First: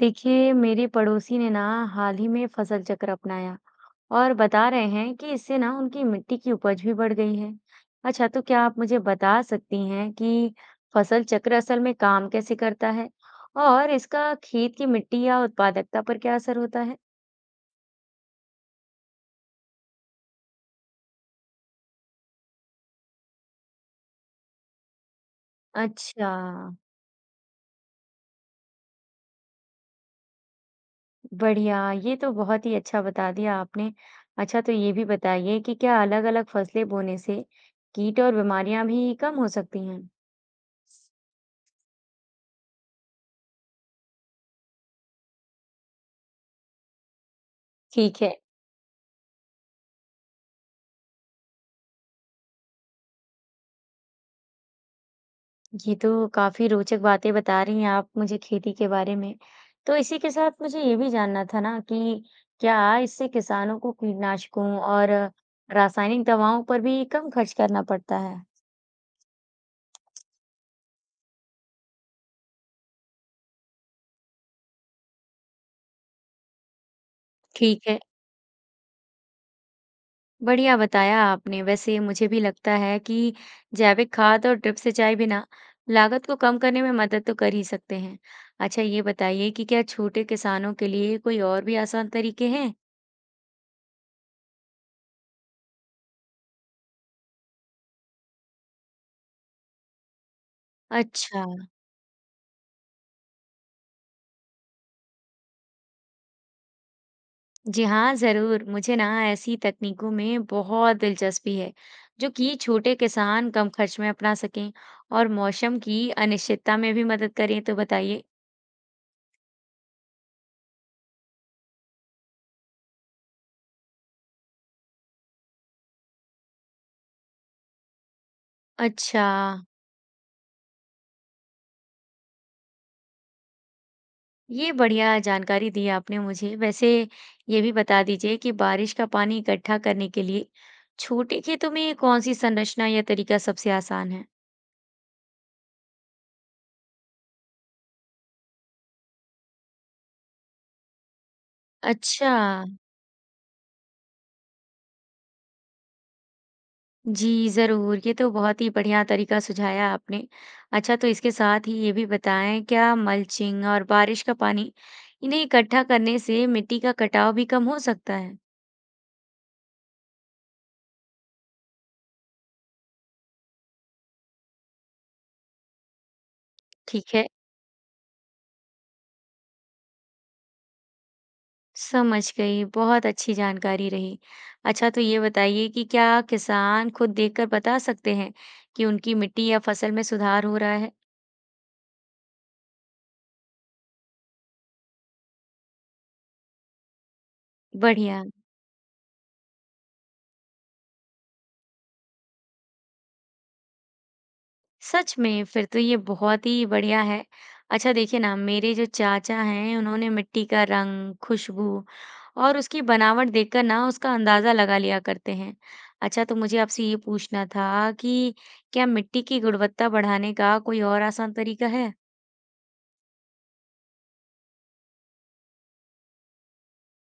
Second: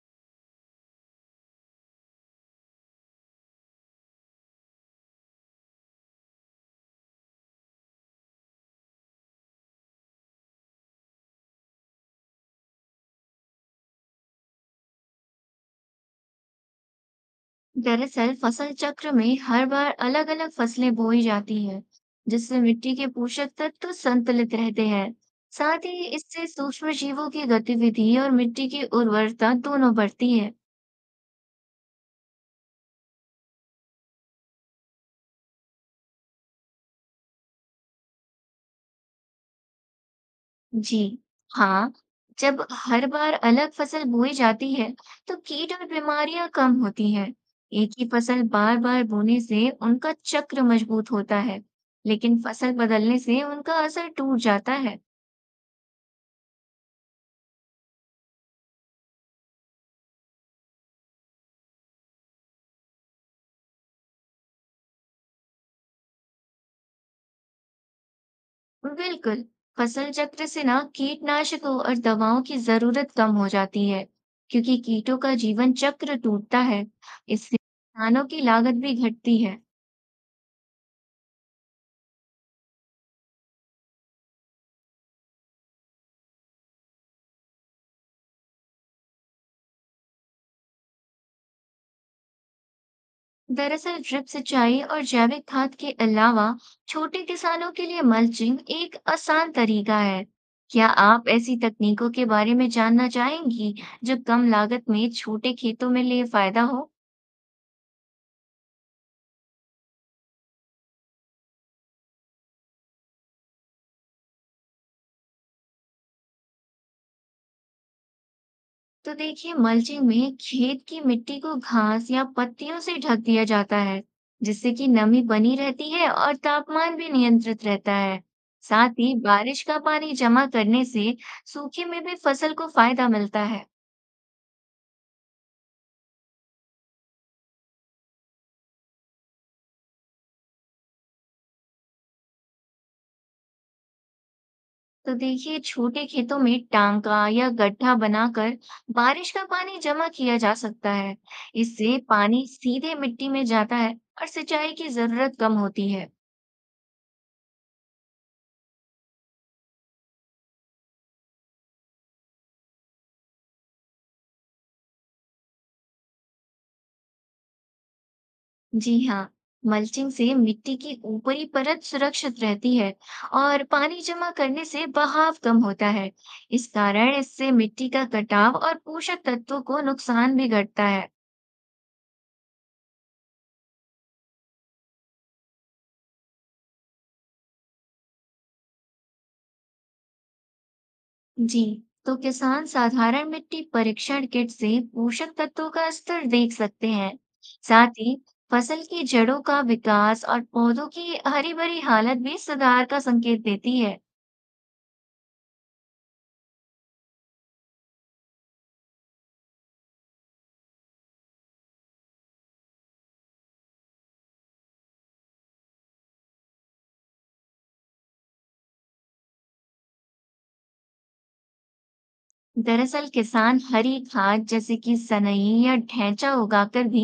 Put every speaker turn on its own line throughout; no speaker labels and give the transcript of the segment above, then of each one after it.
देखिए मेरे पड़ोसी ने ना हाल ही में फसल चक्र अपनाया और बता रहे हैं कि इससे ना उनकी मिट्टी की उपज भी बढ़ गई है। अच्छा, तो क्या आप मुझे बता सकती हैं कि फसल चक्र असल में काम कैसे करता है और इसका खेत की मिट्टी या उत्पादकता पर क्या असर होता है।
दरअसल फसल चक्र में हर बार अलग अलग फसलें बोई जाती हैं, जिससे मिट्टी के पोषक तत्व संतुलित रहते हैं। साथ ही
अच्छा,
इससे सूक्ष्म जीवों की गतिविधि और मिट्टी की उर्वरता दोनों बढ़ती है।
बढ़िया, ये तो बहुत ही अच्छा बता दिया आपने। अच्छा, तो ये भी बताइए कि क्या अलग-अलग फसलें बोने से कीट और बीमारियां भी कम हो सकती हैं।
जी हाँ, जब हर बार अलग फसल बोई जाती है, तो कीट और बीमारियां कम होती हैं। एक ही
ठीक है,
फसल बार बार बोने से उनका चक्र मजबूत होता है, लेकिन फसल बदलने से उनका असर टूट जाता है।
ये तो काफ़ी रोचक बातें बता रही हैं आप मुझे खेती के बारे में। तो इसी के साथ मुझे ये भी जानना था ना कि क्या इससे किसानों को कीटनाशकों और रासायनिक दवाओं पर भी कम खर्च करना पड़ता है?
बिल्कुल, फसल चक्र से ना कीटनाशकों और दवाओं की जरूरत कम हो जाती है, क्योंकि कीटों का जीवन चक्र टूटता है। इससे
ठीक है,
किसानों की लागत भी घटती है।
बढ़िया बताया आपने। वैसे मुझे भी लगता है कि जैविक खाद और ड्रिप सिंचाई बिना लागत को कम करने में मदद तो कर ही सकते हैं। अच्छा ये बताइए कि क्या छोटे किसानों के लिए कोई और भी आसान तरीके हैं?
दरअसल ड्रिप सिंचाई और जैविक खाद के अलावा छोटे किसानों के लिए मल्चिंग एक आसान तरीका है। क्या आप
अच्छा।
ऐसी तकनीकों के बारे में जानना चाहेंगी जो कम लागत में छोटे खेतों में लिए फायदा हो?
जी हाँ, ज़रूर। मुझे ना ऐसी तकनीकों में बहुत दिलचस्पी है, जो कि छोटे किसान कम खर्च में अपना सकें और मौसम की अनिश्चितता में भी मदद करें, तो बताइए?
तो देखिए, मल्चिंग में खेत की मिट्टी को घास या पत्तियों से ढक दिया जाता है, जिससे कि नमी बनी रहती है और तापमान भी नियंत्रित रहता है। साथ ही
अच्छा,
बारिश का पानी जमा करने से सूखे में भी फसल को फायदा मिलता है।
ये बढ़िया जानकारी दी आपने मुझे। वैसे ये भी बता दीजिए कि बारिश का पानी इकट्ठा करने के लिए छोटे खेतों में कौन-सी संरचना या तरीका सबसे आसान है?
तो देखिए, छोटे खेतों में टांका या गड्ढा बनाकर बारिश का पानी जमा किया जा सकता है। इससे
अच्छा।
पानी सीधे मिट्टी में जाता है और सिंचाई की जरूरत कम होती है।
जी, ज़रूर। ये तो बहुत ही बढ़िया तरीका सुझाया आपने। अच्छा, तो इसके साथ ही ये भी बताएँ, क्या मल्चिंग और बारिश का पानी इन्हें इकट्ठा करने से मिट्टी का कटाव भी कम हो सकता है?
जी हाँ, मल्चिंग से मिट्टी की ऊपरी परत सुरक्षित रहती है और पानी जमा करने से बहाव कम होता है। इस कारण
ठीक है।
इससे मिट्टी का कटाव और पोषक तत्वों को नुकसान भी घटता है।
समझ गई, बहुत अच्छी जानकारी रही। अच्छा, तो ये बताइए कि क्या किसान खुद देखकर बता सकते हैं कि उनकी मिट्टी या फसल में सुधार हो रहा है?
जी, तो किसान साधारण मिट्टी परीक्षण किट से पोषक तत्वों का स्तर देख सकते हैं। साथ ही
बढ़िया।
फसल की जड़ों का विकास और पौधों की हरी भरी हालत भी सुधार का संकेत देती है।
सच में! फिर तो ये बहुत ही बढ़िया है। अच्छा, देखिए ना, मेरे जो चाचा हैं, उन्होंने मिट्टी का रंग, खुशबू और उसकी बनावट देखकर ना उसका अंदाज़ा लगा लिया करते हैं। अच्छा, तो मुझे आपसे ये पूछना था कि क्या मिट्टी की गुणवत्ता बढ़ाने का कोई और आसान तरीका है?
दरअसल किसान हरी खाद जैसे कि सनई या ढैंचा उगाकर भी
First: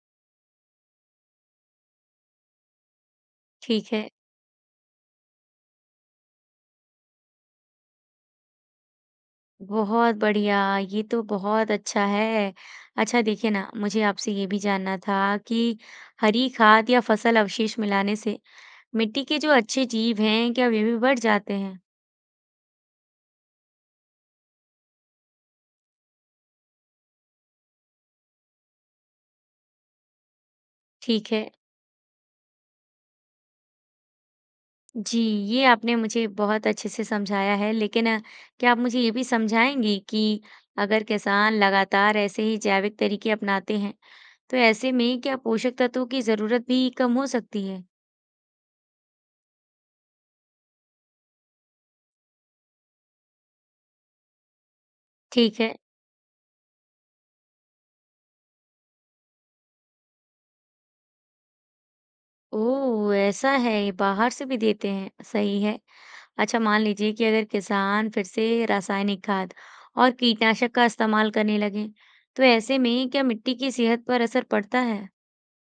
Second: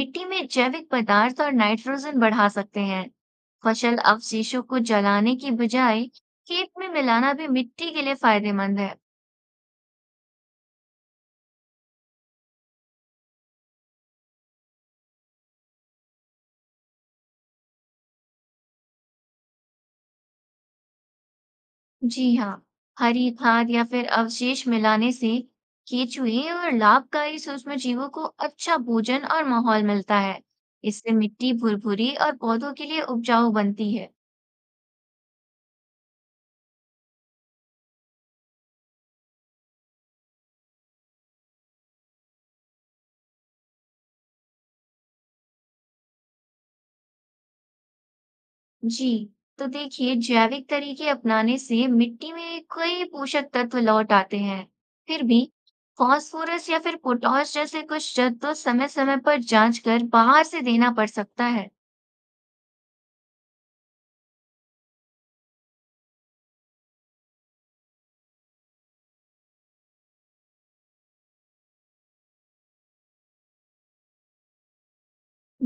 मिट्टी में जैविक पदार्थ और नाइट्रोजन बढ़ा सकते हैं।
ठीक
फसल
है,
अवशेषों को जलाने की बजाय खेत में मिलाना भी मिट्टी के लिए फायदेमंद है।
बहुत बढ़िया, ये तो बहुत अच्छा है। अच्छा, देखिए ना, मुझे आपसे ये भी जानना था कि हरी खाद या फसल अवशेष मिलाने से मिट्टी के जो अच्छे जीव हैं, क्या वे भी बढ़ जाते हैं?
जी हाँ, हरी खाद या फिर अवशेष मिलाने से केंचुए और लाभकारी सूक्ष्मजीवों को अच्छा भोजन और माहौल मिलता है। इससे
ठीक है।
मिट्टी भुरभुरी और पौधों के लिए उपजाऊ बनती है।
जी, ये आपने मुझे बहुत अच्छे से समझाया है, लेकिन क्या आप मुझे ये भी समझाएँगी कि अगर किसान लगातार ऐसे ही जैविक तरीके अपनाते हैं, तो ऐसे में क्या पोषक तत्वों की ज़रूरत भी कम हो सकती है?
जी, तो देखिए, जैविक तरीके अपनाने से मिट्टी में कई पोषक तत्व लौट आते हैं। फिर भी
ठीक है।
फास्फोरस या फिर पोटाश जैसे कुछ तत्व समय समय पर जांच कर बाहर से देना पड़ सकता है।
ओह! ऐसा है, बाहर से भी देते हैं। सही है। अच्छा, मान लीजिए कि अगर किसान फिर से रासायनिक खाद और कीटनाशक का इस्तेमाल करने लगे, तो ऐसे में क्या मिट्टी की सेहत पर असर पड़ता है?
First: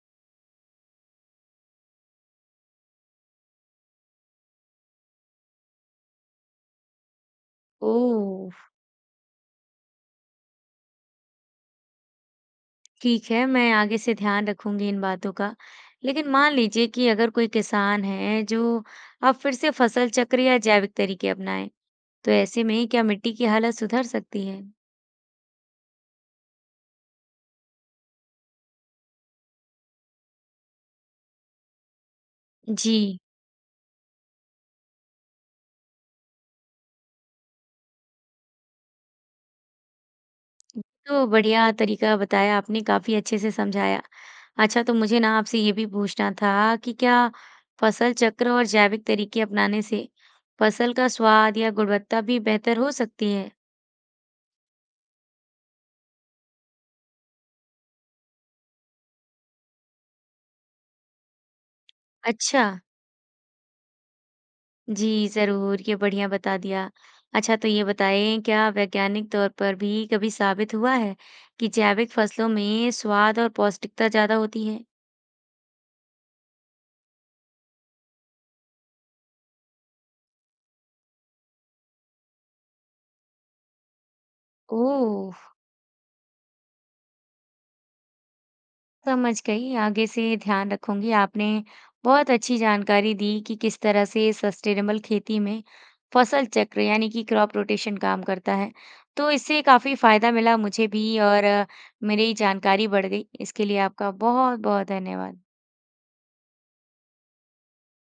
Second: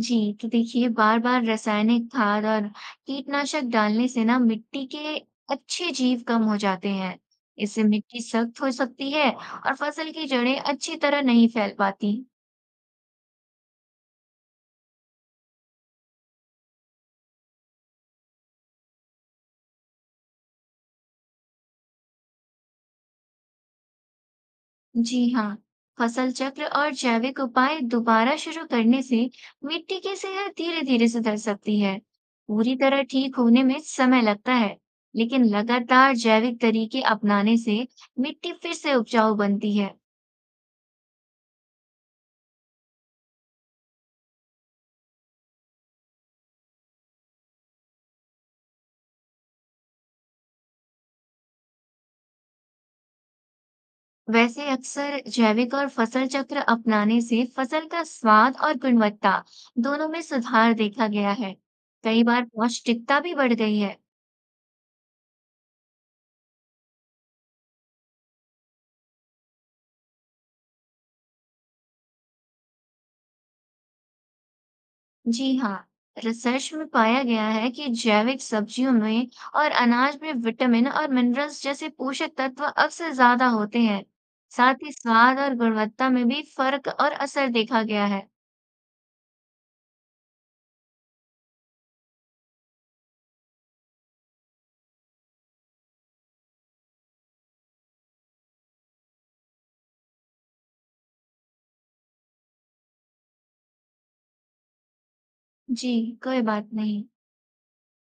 जी, तो देखिए, बार बार रासायनिक खाद और कीटनाशक डालने से ना मिट्टी के अच्छे जीव कम हो जाते हैं। इससे मिट्टी सख्त
ओह,
हो सकती है और फसल की जड़ें अच्छी तरह नहीं फैल पाती।
ठीक है, मैं आगे से ध्यान रखूंगी इन बातों का। लेकिन मान लीजिए कि अगर कोई किसान है जो अब फिर से फसल चक्र या जैविक तरीके अपनाए, तो ऐसे में क्या मिट्टी की हालत सुधर सकती है?
जी हाँ, फसल चक्र और जैविक उपाय दोबारा शुरू करने से मिट्टी की सेहत धीरे धीरे सुधर सकती है। पूरी तरह
जी,
ठीक होने में समय लगता है, लेकिन लगातार जैविक तरीके अपनाने से मिट्टी फिर से उपजाऊ बनती है।
तो बढ़िया तरीका बताया आपने, काफ़ी अच्छे से समझाया। अच्छा, तो मुझे ना आपसे ये भी पूछना था कि क्या फसल चक्र और जैविक तरीके अपनाने से फसल का स्वाद या गुणवत्ता भी बेहतर हो सकती है?
वैसे अक्सर जैविक और फसल चक्र अपनाने से फसल का स्वाद और गुणवत्ता दोनों में सुधार देखा गया है। कई बार
अच्छा।
पौष्टिकता भी बढ़ गई है।
जी, ज़रूर, ये बढ़िया बता दिया। अच्छा, तो ये बताएँ, क्या वैज्ञानिक तौर पर भी कभी साबित हुआ है कि जैविक फसलों में स्वाद और पौष्टिकता ज़्यादा होती है?
जी हाँ, रिसर्च में पाया गया है कि जैविक सब्जियों में और अनाज में विटामिन और मिनरल्स जैसे पोषक तत्व अक्सर ज्यादा होते हैं। साथ ही
ओह!
स्वाद और गुणवत्ता में भी फर्क और असर देखा गया है।
समझ गई। आगे से ध्यान रखूँगी। आपने बहुत अच्छी जानकारी दी कि किस तरह से सस्टेनेबल खेती में फसल चक्र यानी कि क्रॉप रोटेशन काम करता है। तो इससे काफ़ी फ़ायदा मिला मुझे भी और मेरी जानकारी बढ़ गई। इसके लिए आपका बहुत-बहुत धन्यवाद।
जी, कोई बात नहीं।